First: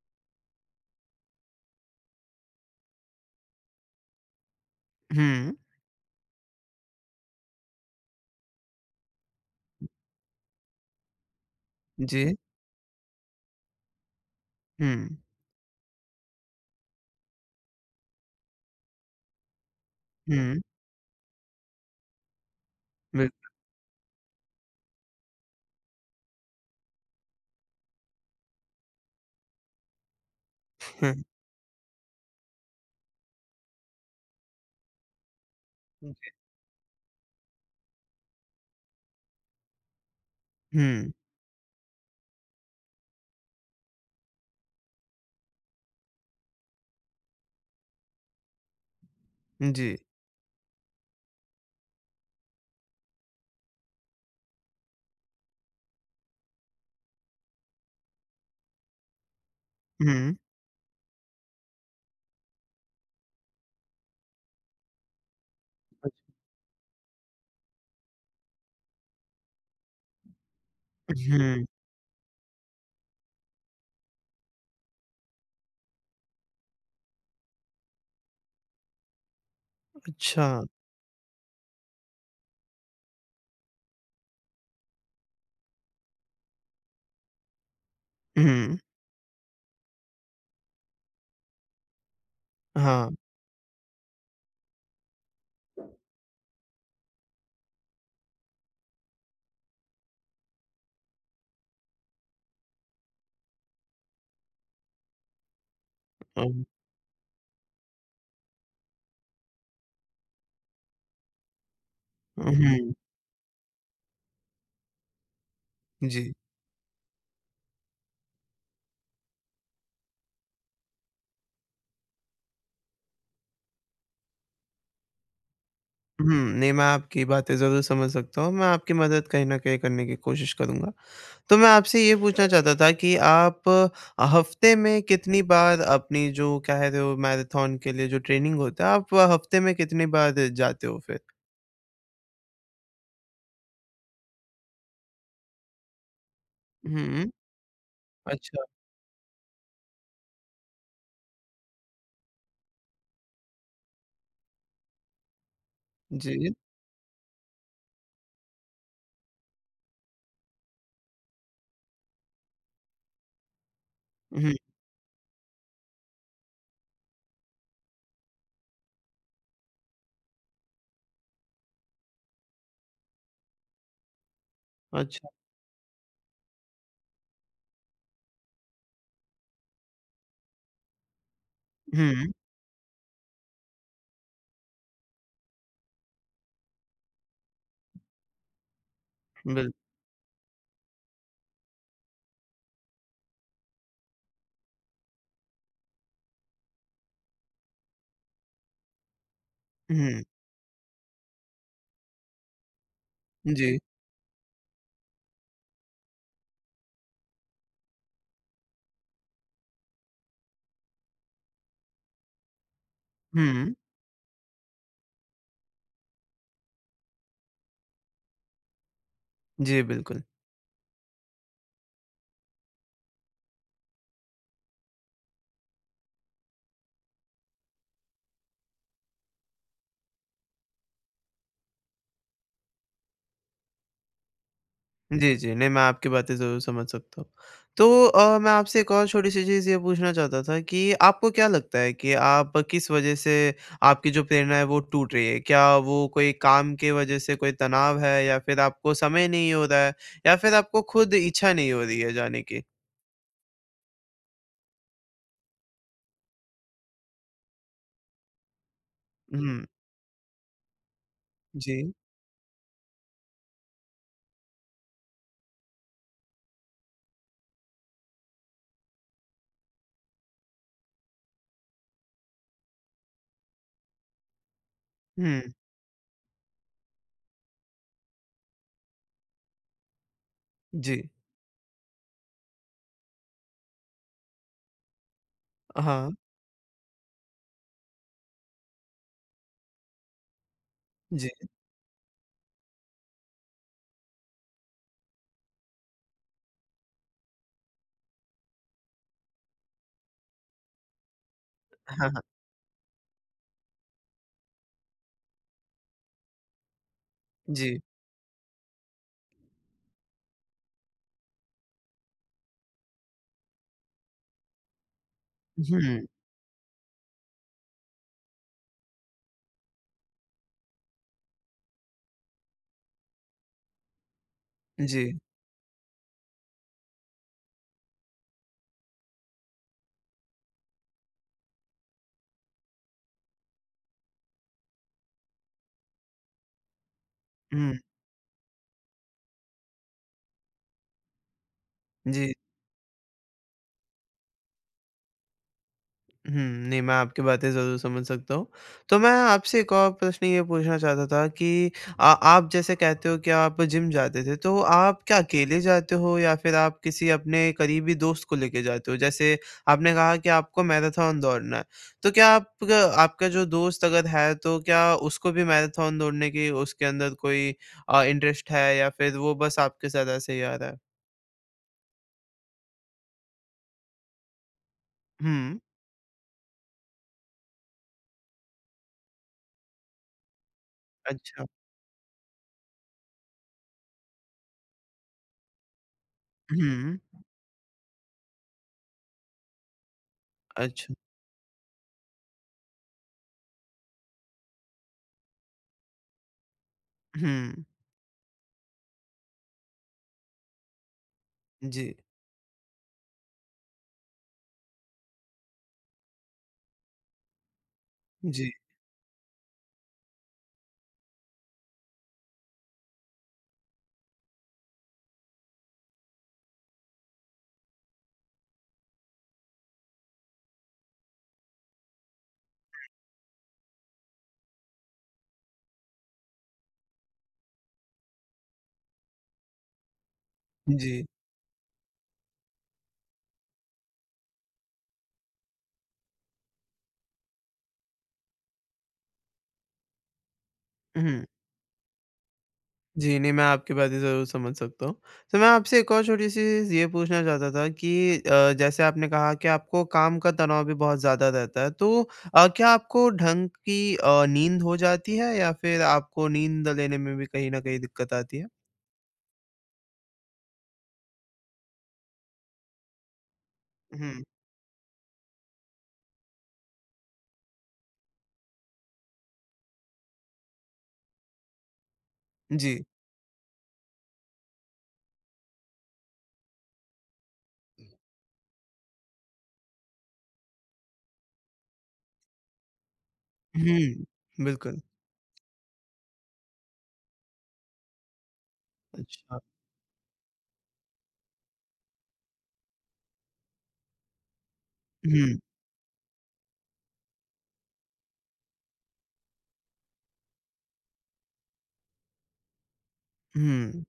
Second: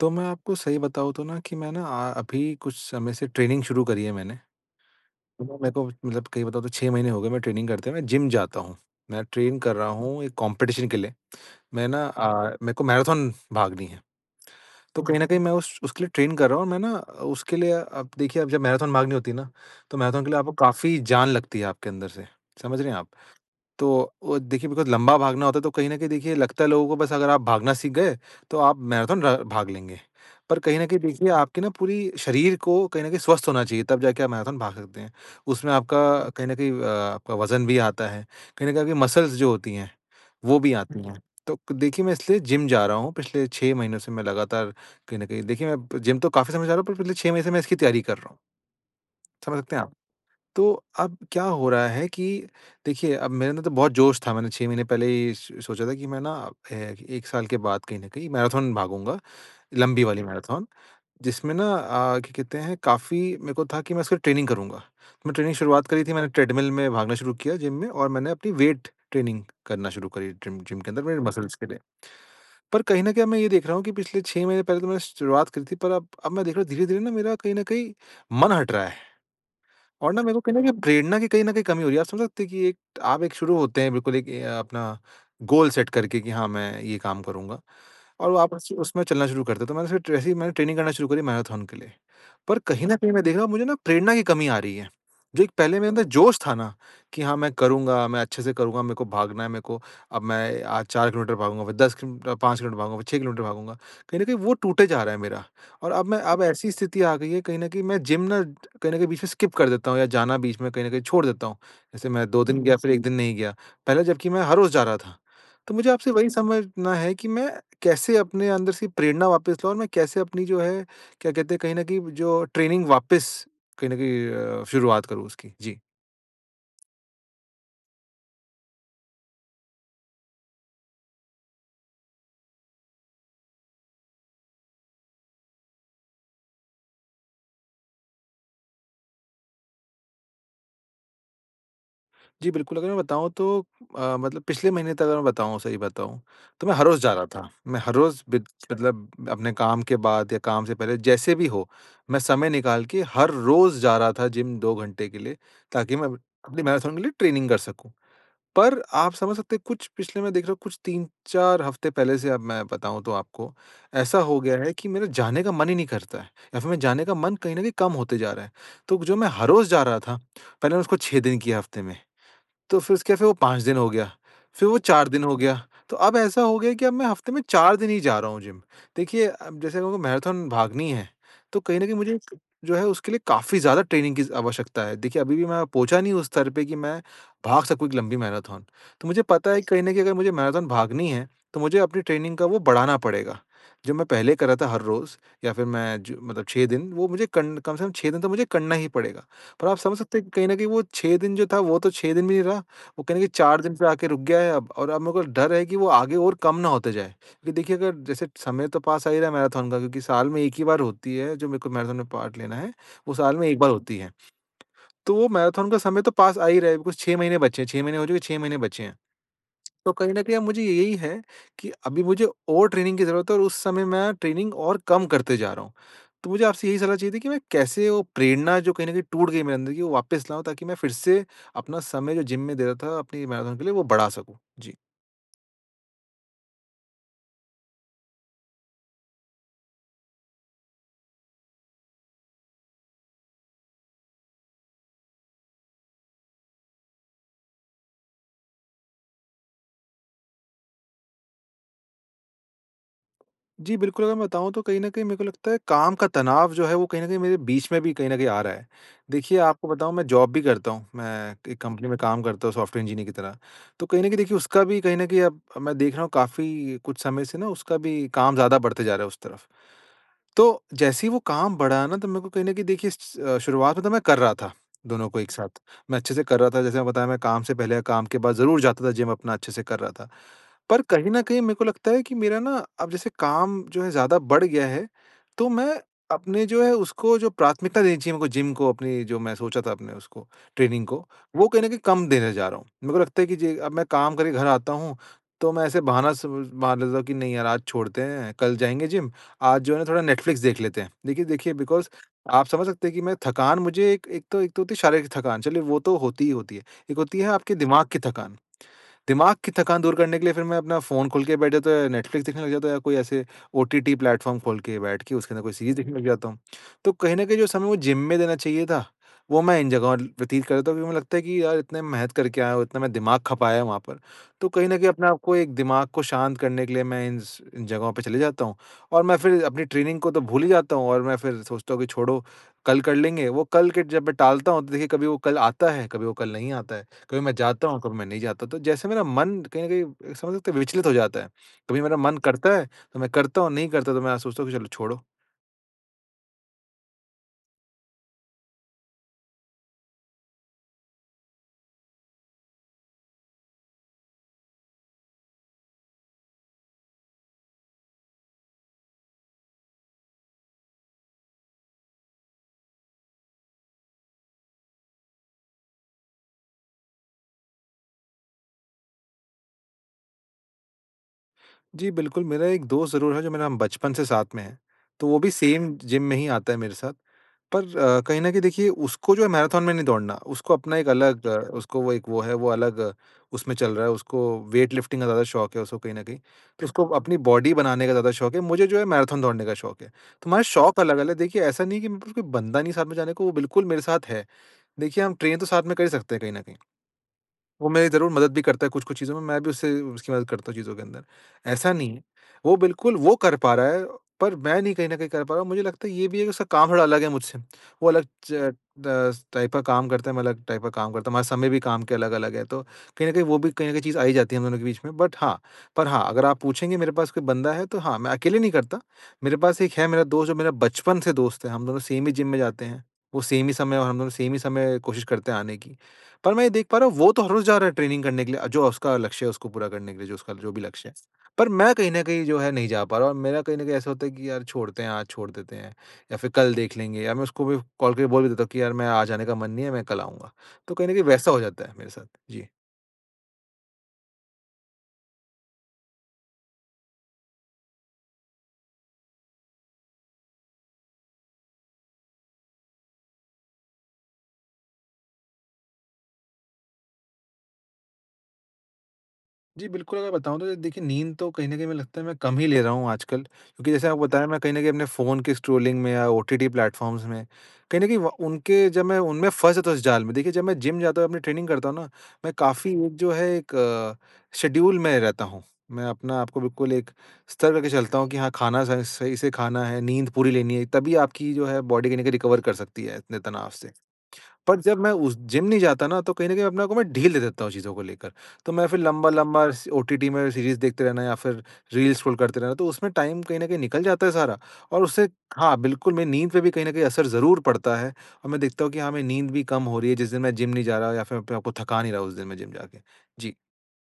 तो मैं आपको सही बताऊँ तो ना कि मैं आ अभी कुछ समय से ट्रेनिंग शुरू करी है मैंने। तो न, हुँ। मेरे को मतलब कहीं बताओ तो 6 महीने हो गए मैं ट्रेनिंग करते हैं मैं जिम जाता हूँ। मैं ट्रेन कर रहा हूँ 1 कॉम्पिटिशन के लिए। मैं ना जी। अ, मेरे को मैराथन भागनी है। तो कहीं हुँ। न कहीं मैं उस उसके लिए ट्रेन कर रहा हूँ और मैं ना अ, उसके लिए अब देखिए जब मैराथन भागनी होती है ना, तो मैराथन के लिए आपको हुँ। काफ़ी जान लगती है आपके अंदर से। समझ रहे हैं आप? बिल्कुल। तो अ, देखिए मतलब लंबा भागना होता है तो कहीं न कहीं देखिए लगता है लोगों को बस अगर आप भागना सीख गए तो आप मैराथन र भाग लेंगे। पर कहीं न कहीं हुँ। देखिए आपके न पूरी शरीर को कहीं न कहीं स्वस्थ होना चाहिए तब जाके आप मैराथन भाग सकते हैं। उसमें आपका जी। कहीं न कहीं अ, आपका वज़न भी आता है, कहीं न कहीं आपकी मसल्स जो होती हैं वो भी आती हुँ। हैं। तो देखिए, मैं इसलिए जिम जा रहा हूँ, पिछले 6 महीनों से मैं लगातार कहीं न कहीं। देखिए मैं जिम तो काफ़ी समय जा रहा हूँ पर पिछले 6 महीने से मैं इसकी तैयारी कर रहा हूँ। समझ सकते हैं आप? जी। तो अब क्या हो रहा है कि देखिए अब मेरे अंदर तो बहुत जोश था मैंने 6 महीने पहले ही स सोचा था कि मैं ना फ़े 1 साल के बाद कहीं न कहीं मैराथन भागूँगा लंबी वाली हुँ। मैराथन जिसमें ना अ, क्या कहते हैं काफ़ी मेरे को था कि मैं उसका ट्रेनिंग करूँगा। मैं ट्रेनिंग की शुरुआत करी थी मैंने अच्छा। ट्रेडमिल में भागना शुरू किया जिम में और मैंने अपनी वेट ट्रेनिंग करना शुरू करी ट्रीम जिम के अंदर अ, मेरे मसल्स के हुँ। लिए। पर कहीं न कहीं अब मैं ये देख रहा हूँ कि पिछले 6 महीने पहले तो मैंने शुरुआत करी थी पर अब अब मैं देख रहा हूँ धीरे-धीरे न मेरा कहीं न कहीं मन हट रहा है। और ना मेरे को कहीं न अच्छा। कहीं प्रेरणा की कहीं न कहीं कमी हो रही है। आप समझ सकते हैं कि आप एक शुरू होते हैं बिल्कुल एक ये अपना गोल सेट करके कि हाँ, मैं ये काम करूँगा। और वापस से हुँ। उसमें चलना शुरू करते हैं। तो मैंने एस ऐसे ही मैंने ट्रेनिंग करना शुरू करी मैराथन के लिए। पर कहीं न कहीं हाँ। मैं देख रहा हूँ मुझे न प्रेरणा की कमी आ रही है। जो पहले मेरे अंदर जोश था ना कि हाँ मैं करूँगा, मैं अच्छे से करूँगा, मेरे को भागना है मेरे को अब मैं आज 4 किलोमीटर भागूँगा फ़िर 10 किल 5 किलोमीटर भागूँगा फ़िर 6 किलोमीटर भागूँगा। कहीं न कहीं वो टूटे जा रहा है मेरा और अब मैं अब अम ऐसी स्थिति आ गई है कहीं न कहीं मैं जिम ना कहीं न कहीं बीच में स्किप कर देता हूँ या जाना बीच में कहीं न कहीं छोड़ देता हूँ। जैसे मैं 2 हुँ, दिन गया हुँ। फ़िर 1 दिन नहीं गया। पहले जबकि मैं हर रोज़ जा रहा था। तो मुझे आपसे वही जी। समझना है कि, मैं कैसे अपने अंदर से प्रेरणा वापस लाऊँ और मैं कैसे अपनी जो है क्या कहते हैं कहीं न कहीं जो ट्रेनिंग वापस कहीं न कहीं अ, शुरुआत करूँ उसकी? जी। हुँ, नहीं मैं आपकी बातें ज़रूर समझ सकता हूँ। मैं आपकी मदद कहीं न कहीं करने की कोशिश करूँगा। तो मैं आपसे ये पूछना चाहता था कि, आप अ, हफ्ते में कितनी बार अपनी जो कह रहे हो मैराथन के लिए जो ट्रेनिंग होता है आप हफ्ते में कितनी बार जाते हो फ़िर? जी, बिल्कुल अगर मैं बताऊँ तो अ, मतलब पिछले महीने तक अगर मैं बताऊँ सही बताऊँ तो मैं हर रोज़ जा रहा हुँ। था। मैं हर रोज़ बिद अच्छा। मतलब अपने काम के बाद या काम से पहले। जैसे भी हो मैं समय निकाल के हर रोज़ जा रहा था जिम 2 घंटे के लिए ताकि मैं जी। अपनी मैराथन के लिए ट्रेनिंग कर सकूँ। पर आप समझ सकते हैं कुछ पिछले में देख रहा हूँ कुछ 3-4 हफ्ते पहले से अब मैं बताऊँ तो आपको ऐसा हो हुँ। गया है कि मेरा जाने का मन ही नहीं करता है। या फिर मेरा जाने का मन कहीं न कहीं कम होते जा रहा है। तो जो मैं हर रोज जा रहा था, पहले मैंने उसको 6 दिन किया हफ्ते में। तो फिर उसके फिर वो 5 दिन हो गया, फिर वो 4 दिन अच्छा। हो गया, तो अब ऐसा हो गया कि अब मैं हफ्ते में 4 दिन ही जा रहा हूँ जिम। देखिए अब जैसे मेरे को मैराथन भागनी है, तो कहीं न कहीं मुझे हुँ। जो है उसके लिए काफ़ी ज़्यादा ट्रेनिंग की ज़ आवश्यकता है। देखिए अभी भी मैं पहुँचा नहीं उस स्तर पे कि मैं भाग सकूँ एक लंबी मैराथन तो मुझे पता है कि बिल कहीं न कहीं अगर मुझे मैराथन भागनी है तो मुझे अपनी ट्रेनिंग का वो बढ़ाना पड़ेगा। जो मैं पहले कर रहा था हर रोज़ या फिर मैं जो मतलब 6 दिन वो कं कम से कम 6 दिन तो मुझे करना ही पड़ेगा। पर आप समझ सकते हुँ। हैं कि कहीं न कहीं वो 6 दिन जो था वो तो 6 दिन भी नहीं रहा, वो कहीं न कहीं की 4 दिन जी। पे आके रुक गया है अब और अब मेरे को डर है कि वो आगे और कम ना होते जाए। क्योंकि देखिए अगर जैसे समय तो पास आ ही रहा है मैराथन का क्योंकि साल में 1 ही बार होती है जो मेरे को मैराथन में पार्ट लेना है वो साल में 1 बार हुँ। होती है। तो वो मैराथन का समय तो पास आ ही रहा है बिकॉज़ 6 महीने बचे हैं 6 महीने हो चुके 6 महीने बचे हैं। जी, तो कहीं बिल्कुल। न कहीं अब मुझे यही है कि अभी मुझे और ट्रेनिंग की ज़रूरत है और उस समय मैं ट्रेनिंग और कम करते जा रहा हूँ। तो मुझे आपसे यही सलाह चाहिए थी कि मैं कैसे वो प्रेरणा जो कहीं न कहीं टूट गई मेरे अंदर कि वो वापस लाऊँ ताकि मैं फिर से अपना समय जो जिम में दे रहा था अपनी मैराथन के लिए वो बढ़ा सकूँ। जी। जी, जी। नहीं मैं आपकी बातें ज़रूर समझ सकता हूँ। तो अ, मैं आपसे एक और छोटी-सी चीज़ ये पूछना चाहता था कि आपको क्या लगता है कि आप किस वजह से आपकी जो प्रेरणा है वो टूट रही है? क्या वो कोई काम की वजह से कोई तनाव है या फिर आपको समय नहीं हो रहा है या फिर आपको खुद इच्छा नहीं हो रही है जाने की? जी, बिल्कुल अगर मैं बताऊँ तो कहीं न कहीं मेरे को लगता है काम का तनाव जो है, वो कहीं न कहीं मेरे बीच में भी कहीं न कहीं आ रहा है। देखिए, हुँ। आपको बताऊँ मैं जॉब भी करता हूँ। मैं एक कंपनी जी। में काम करता हूँ सॉफ्टवेयर इंजीनियर की तरह। तो कहीं न कहीं देखिए उसका भी कहीं न कहीं अब अब मैं देख रहा हूँ काफ़ी कुछ समय से ना उसका भी काम ज़्यादा बढ़ते जा रहा है उस तरफ़। तो, जैसे ही वो काम बढ़ा ना तो मेरे को कहीं न कहीं देखिए स अ, शुरुआत में तो मैं कर रहा था, दोनों को एक हुँ। साथ। मैं अच्छे से कर रहा था जैसे मैंने बताया मैं काम से पहले, काम के बाद ज़रूर जाता था जिम अपना अच्छे से कर रहा था। पर जी। कहीं न कहीं मेरे को लगता है कि मेरा ना, अब जैसे काम जो है ज़्यादा बढ़ गया है, तो मैं, हाँ। अपने जो है उसको जो प्राथमिकता देनी चाहिए मेरे को जिम को अपनी जो मैं सोचा था अपने उसको, ट्रेनिंग को, जी। वो कहीं न कहीं कम देने जा रहा हूँ। मेरे को लगता है कि जे अब मैं काम करके घर आता हूँ, तो मैं ऐसे बहाना स मार लेता हूँ कि नहीं यार आज छोड़ते हैं, कल जाएँगे जिम, आज जो है ना थोड़ा नेटफ्लिक्स देख लेते हैं। देखिए देखिए बिकॉज़ हाँ, हाँ। आप समझ सकते हैं कि मैं थकान मुझे एक एक तो एक तो होती है शारीरिक थकान चलिए वो तो होती ही होती है। एक होती है आपके जी। दिमाग़ की थकान, दिमाग़ की थकान दूर करने के लिए फिर मैं अपना फ़ोन खोल के बैठ जाता हूँ या नेटफ्लिक्स देखने लग जाता हूँ या कोई ऐसे ओटीटी प्लेटफ़ॉर्म खोल के बैठ के उसके अंदर कोई सीरीज़ देखने लग जी। जाता हूँ। तो कहीं न कहीं जो समय वो जिम में देना चाहिए था, वो मैं इन जगहों व्यतीत कर देता हूँ क्योंकि मुझे लगता है कि यार इतने मेहनत करके आया हूँ, इतना मैं दिमाग़ खपाया है वहाँ पर। तो कहीं न कहीं अपने जी। आपको एक दिमाग़ को शांत करने के लिए मैं इन्स इन जगहों पे चले जाता हूँ। और मैं फिर अपनी ट्रेनिंग को तो भूल ही जाता हूँ और मैं फिर सोचता हूँ कि छोड़ो, कल कर लेंगे। वो कल के जब मैं टालता हूँ तो देखिए कभी वो कल आता है, कभी वो कल नहीं आता है। कभी मैं जाता हूँ, हुँ। कभी मैं नहीं जाता। तो जैसे मेरा मन कहीं न कहीं समझ सकते हैं विचलित हो जाता है, कभी मेरा मन जी। करता है, तो मैं करता हूँ, नहीं करता तो मैं सोचता हूँ कि चलो छोड़ो। हुँ। नहीं, मैं आपकी बातें ज़रूर समझ सकता हूँ। तो मैं आपसे एक और प्रश्न ये पूछना चाहता था कि अ, आप जैसे कहते हो कि आप जिम जाते थे। तो आप क्या अकेले जाते हो या फिर आप किसी अपने करीबी दोस्त को लेके जाते हो? जैसे आपने कहा कि आपको मैराथन दौड़ना है, तो क्या आपका आपका जो दोस्त अगर है तो क्या उसको भी मैराथन दौड़ने के उसके अंदर कोई अ, इंटरेस्ट है या फिर वो बस आपके साथ ऐसे ही आ रहा है? जी, बिल्कुल। मेरा एक दोस्त ज़रूर है जो मेरा बचपन से साथ में है तो वो भी हुँ। सेम जिम में ही आता है मेरे साथ। पर कहीं न कहीं देखिए उसको जो है मैराथन में नहीं दौड़ना, उसको अपना एक अलग अच्छा। उसको वो एक वो है। वो अलग उसमें चल रहा है उसको वेट लिफ्टिंग का ज़्यादा शौक है उसको कहीं न कहीं। तो उसको हुँ। अपनी बॉडी बनाने का ज़्यादा शौक है, मुझे जो है मैराथन दौड़ने का शौक है। तो हमारे शौक अच्छा। अलग-अलग देखिए ऐसा नहीं है कि मेरे पास कोई बंदा नहीं साथ में जाने को वो बिल्कुल मेरे साथ है। देखिए हम ट्रेन तो साथ में कर ही सकते हैं कहीं न कहीं। हुँ। वो मेरी ज़रूर मदद भी करता है कुछ-कुछ चीज़ों में मैं भी उससे उसकी मदद करता हूँ चीज़ों के अंदर। ऐसा नहीं जी। है। वो बिल्कुल वो कर पा रहा है पर मैं नहीं कहीं न कहीं कर पा रहा हूँ। मुझे लगता है ये भी है कि उसका काम थोड़ा अलग है मुझसे। वो अलग जी। च 10 टाइप का काम करता है, मैं अलग टाइप का काम करता हूँ। हमारा समय भी काम के अलग-अलग है। तो कहीं न कहीं वो भी कहीं न चीज़ आ ही जाती है हम दोनों के बीच में। बट हाँ पर हाँ, अगर आप पूछेंगे मेरे पास कोई बंदा है तो हाँ, मैं अकेले नहीं करता। मेरे पास एक है मेरा दोस्त जो मेरा बचपन से दोस्त है हम दोनों सेम ही जिम में जाते हुँ। हैं। वो सेम ही समय और हम दोनों सेम ही समय कोशिश करते हैं आने की। पर मैं ये देख पा रहा हूँ वो तो हर रोज़ जा रहा है ट्रेनिंग करने के लिए, जो उसका लक्ष्य है उसको पूरा करने के लिए। जो उसका जो भी लक्ष्य है। जी। पर मैं कहीं न कहीं जो है नहीं जा पा रहा हूँ। और मेरा कहीं न कहीं ऐसा होता है कि यार छोड़ते हैं, आज छोड़ देते हैं या फिर कल देख लेंगे या मैं उसको भी कॉल करके बोल भी देता हूँ कि यार मैं आज जाने का मन नहीं है, मैं कल आऊँगा। तो कहीं न कहीं हुँ। वैसा हो जाता है मेरे साथ। जी। जी, नहीं मैं आपकी बातें ज़रूर समझ सकता हूँ। तो मैं आपसे एक और छोटी-सी चीज़ ये पूछना चाहता था कि अ, जैसे आपने कहा कि आपको काम का तनाव भी बहुत ज़्यादा रहता है तो अ, क्या आपको ढंग की अ, नींद हो जाती है या फिर आपको नींद लेने में भी कहीं न कहीं दिक्कत आती है? जी, बिल्कुल अगर बताऊँ तो अ, देखिए नींद तो कहीं न कहीं में लगता है मैं कम ही ले रहा हूँ आजकल, क्योंकि जैसे आपको उहुँ। बताया मैं कहीं न कहीं अपने फ़ोन के स्ट्रॉलिंग में या ओटीटी प्लेटफॉर्म्स में कहीं न कहीं व उनके जब मैं उनमें फँस था उस जाल में देखिए जब मैं जिम जाता हूँ अपनी ट्रेनिंग करता हूँ ना, मैं काफ़ी जी। एक जो है एक शेड्यूल में रहता हूँ। मैं अपने आप को बिल्कुल एक स्तर करके चलता हूँ कि हाँ, खाना स सही से खाना है, नींद पूरी लेनी है तभी आपकी जो है बॉडी कहीं न कहीं रिकवर कर सकती है इतने तनाव से। उहुँ, बट जब बिल्कुल। मैं उस जिम नहीं जाता ना तो कहीं न कहीं अपने आप को मै ढील दे देता हूँ चीज़ों को लेकर, तो मैं फिर अच्छा। लंबा-लंबा स ओटीटी में सीरीज़ देखते रहना या फिर रील्स स्क्रॉल करते रहना तो उसमें टाइम कहीं न कहीं निकल जाता है सारा और उससे उहुँ। हाँ, बिल्कुल मेरी नींद पे भी कहीं न कहीं असर ज़रूर पड़ता है, और मैं देखता हूँ कि हाँ, मेरी नींद भी कम हो रही है जिस दिन मैं जिम नहीं जा रहा या फिर अपने आप को थका नहीं रहा उस दिन मैं जिम जाके। जी। हुँ।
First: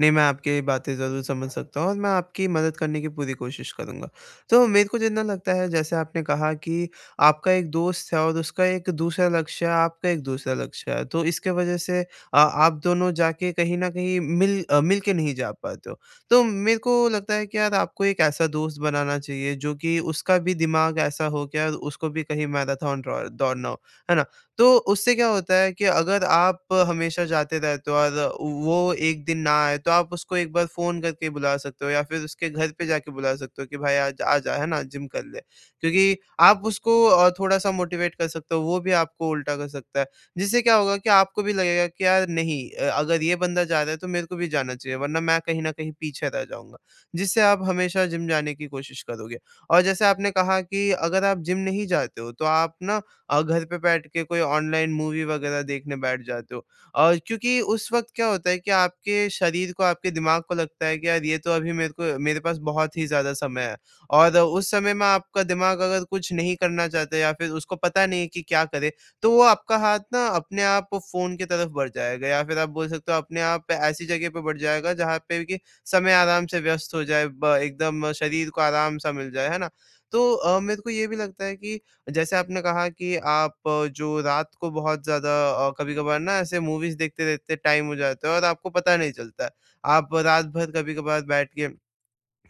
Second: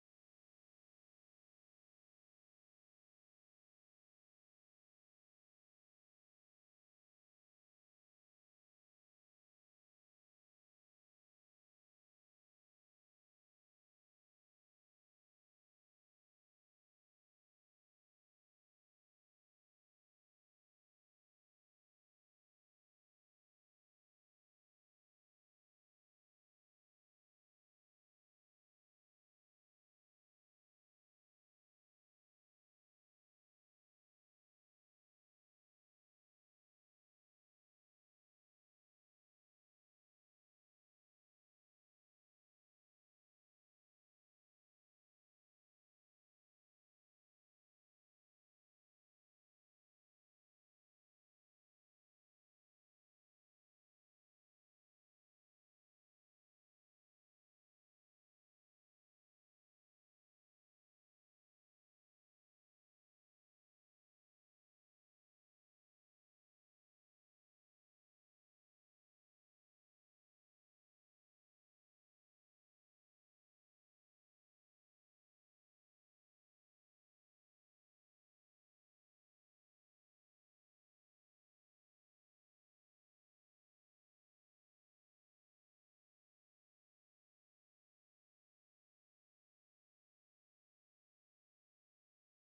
नहीं, मैं आपकी बातें ज़रूर समझ सकता हूँ और मैं आपकी मदद करने की पूरी कोशिश करूँगा। तो मेरे को जितना लगता है जैसे आपने कहा कि आपका एक दोस्त है और उसका एक दूसरा लक्ष्य है, आपका एक दूसरा लक्ष्य है, तो इसके वजह से अ, आप दोनों जाके कहीं न कहीं मिल अ, मिलके नहीं जा पाते हो। तो मेरे को लगता है कि यार, आपको एक ऐसा दोस्त बनाना चाहिए जो कि उसका भी दिमाग ऐसा हो कि यार उसको भी कहीं मैराथन ड्रॉ दौड़ना हो। है ना? तो उससे क्या होता है कि अगर आप हमेशा जाते रहते हो और व वो एक दिन ना आए तो आप उसको एक बार फ़ोन करके बुला सकते हो या फिर उसके घर पे जाके बुला सकते हो कि, भाई आज आजा, है ना? जिम कर ले। क्योंकि आप उसको अ, थोड़ा-सा मोटिवेट कर सकते हो वो भी आपको उल्टा कर सकता है, जिससे क्या होगा कि आपको भी लगेगा कि, "यार नहीं अ, अगर ये बंदा जा रहा है तो मेरे को भी जाना चाहिए वरना मैं कहीं न कहीं पीछे रह जाऊँगा।" जिससे आप हमेशा जिम जाने की कोशिश करोगे। और जैसे आपने कहा कि अगर आप जिम नहीं जाते हो तो आप ना अ, घर पे बैठके कोई ऑनलाइन मूवी वगैरह देखने बैठ जाते हो और क्योंकि उस वक़्त क्या होता है कि आपके शरीर को आपके दिमाग को लगता है कि, "यार ये तो अभी मेरे को मेरे पास बहुत ही ज़्यादा समय है।" और उस समय में आपका दिमाग अगर कुछ नहीं करना चाहते या फिर उसको पता नहीं है कि क्या करें, तो वो आपका हाथ ना अपने आप फ़ोन की तरफ बढ़ जाएगा या फिर आप बोल सकते हो अपने आप ऐसी जगह पे बढ़ जाएगा, जहाँ पे कि समय आराम से व्यस्त हो जाए ब एकदम शरीर को आराम-सा मिल जाए। है ना? तो अ, मेरे को ये भी लगता है कि जैसे आपने कहा कि आप जो रात को बहुत ज़्यादा अ, कभी-कभार ना ऐसे मूवीज़ देखते-देखते टाइम हो जाता है और आपको पता नहीं चलता है। आप रातभर कभी-कभार बैठ के,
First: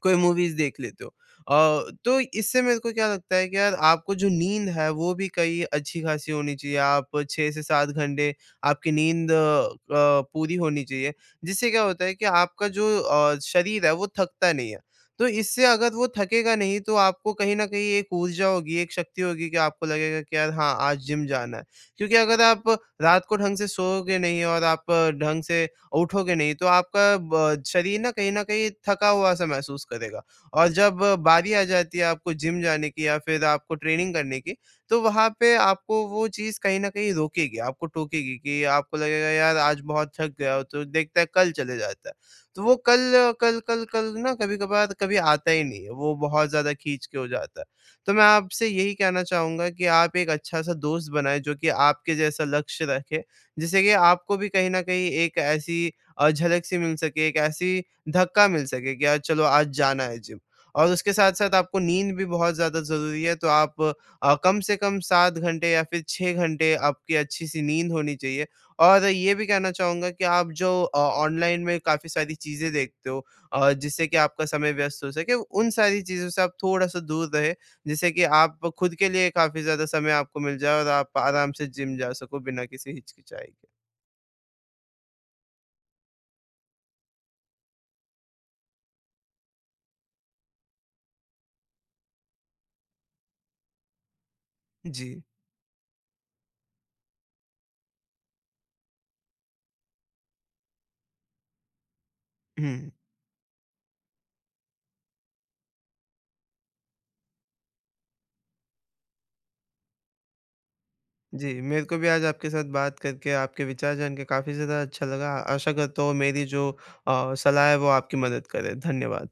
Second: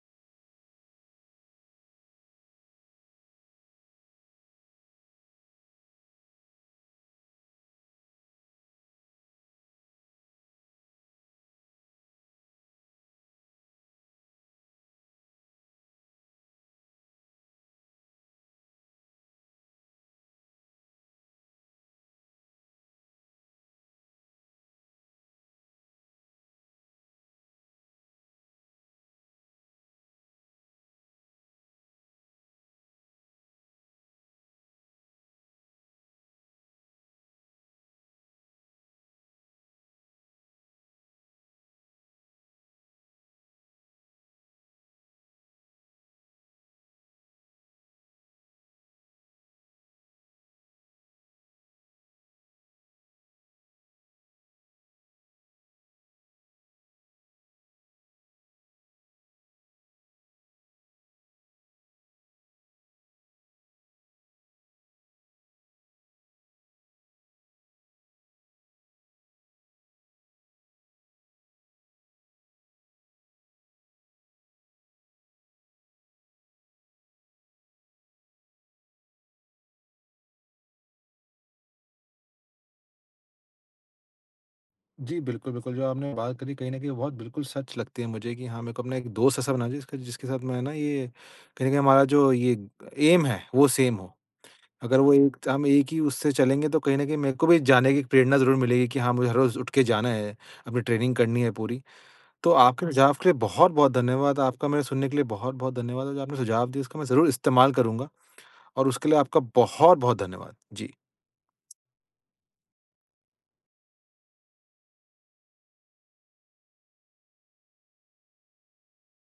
कोई मूवीज़ देख लेते हो। अ, तो इससे मेरे को क्या लगता है कि यार आपको जो नींद है, वो भी कई अच्छी-खासी होनी चाहिए। आप 6 से 7 घंटे आपकी नींद अ, पूरी होनी चाहिए। जिससे क्या होता है कि आपका जो अ, शरीर है वो थकता नहीं है। तो इससे अगर वो थकेगा नहीं तो आपको कहीं न कहीं एक ऊर्जा होगी, एक शक्ति होगी कि आपको लगेगा कि यार हाँ, आज जिम जाना है। क्योंकि अगर आप रात को ढंग से सोओगे नहीं और आप ढंग से उठोगे नहीं तो आपका ब शरीर ना कहीं न कहीं थका हुआ सा महसूस करेगा और जब बारी आ जाती है आपको जिम जाने की या फिर आपको ट्रेनिंग करने की, तो वहाँ पे आपको वो चीज़ कहीं न कहीं रोकेगी, आपको टोकेगी कि आपको लगेगा, "यार आज बहुत थक गया हूँ तो देखते हैं, कल चले जाता है।" तो वो कल, कल कल कल ना कभी-कभार कभी आता ही नहीं है, वो बहुत ज़्यादा खींच के हो जाता है। तो मैं आपसे यही कहना चाहूँगा कि आप एक अच्छा-सा दोस्त बनाएँ जो कि आपके जैसा लक्ष्य रखे, जिससे कि आपको भी कहीं न कहीं एक ऐसी अ, झलक-सी मिल सके, एक ऐसी धक्का मिल सके कि यार चलो आज जाना है जिम, और उसके साथ-साथ आपको नींद भी बहुत ज़्यादा ज़रूरी है। तो आप अ, कम से कम 7 घंटे या फिर 6 घंटे आपकी अच्छी-सी नींद होनी चाहिए और ये भी कहना चाहूँगा कि आप जो अ, ऑनलाइन में काफ़ी सारी चीज़ें देखते हो अ, जिससे कि आपका समय व्यस्त हो सके, उन सारी चीज़ों से आप थोड़ा-सा दूर रहें, जिससे कि आप खुद के लिए काफ़ी ज़्यादा समय आपको मिल जाए और आप आराम से जिम जा सको बिना किसी हिचकिचाई के। जी बिल्कुल, बिल्कुल जो आपने बात करी कहीं न कहीं बहुत बिल्कुल सच लगती है मुझे कि हाँ, मेरे को अपना एक दोस्त ऐसा बना जिसका जिसके साथ मैं ना ये कहीं न कहीं हमारा जो ये ऐम है वो सेम हो। अगर वो जी। एक त हम एक ही उससे चलेंगे तो कहीं न कहीं मेरे को भी जाने की प्रेरणा ज़रूर मिलेगी कि हाँ, मुझे हर रोज़ उठ के जाना है, अपनी ट्रेनिंग करनी है पूरी। तो आपके उहुँ। सुझाव के लिए बहुत-बहुत धन्यवाद, आपका मुझे सुनने के लिए बहुत-बहुत धन्यवाद और जो आपने सुझाव दिया उसका मैं ज़रूर इस्तेमाल करूँगा, और उसके लिए आपका बहुत-बहुत धन्यवाद। जी। जी, मेरे को भी आज आपके साथ बात करके आपके विचार जान के काफ़ी ज़्यादा अच्छा लगा, आशा करता हूँ मेरी जो अ, सलाह है वो आपकी मदद करे। धन्यवाद।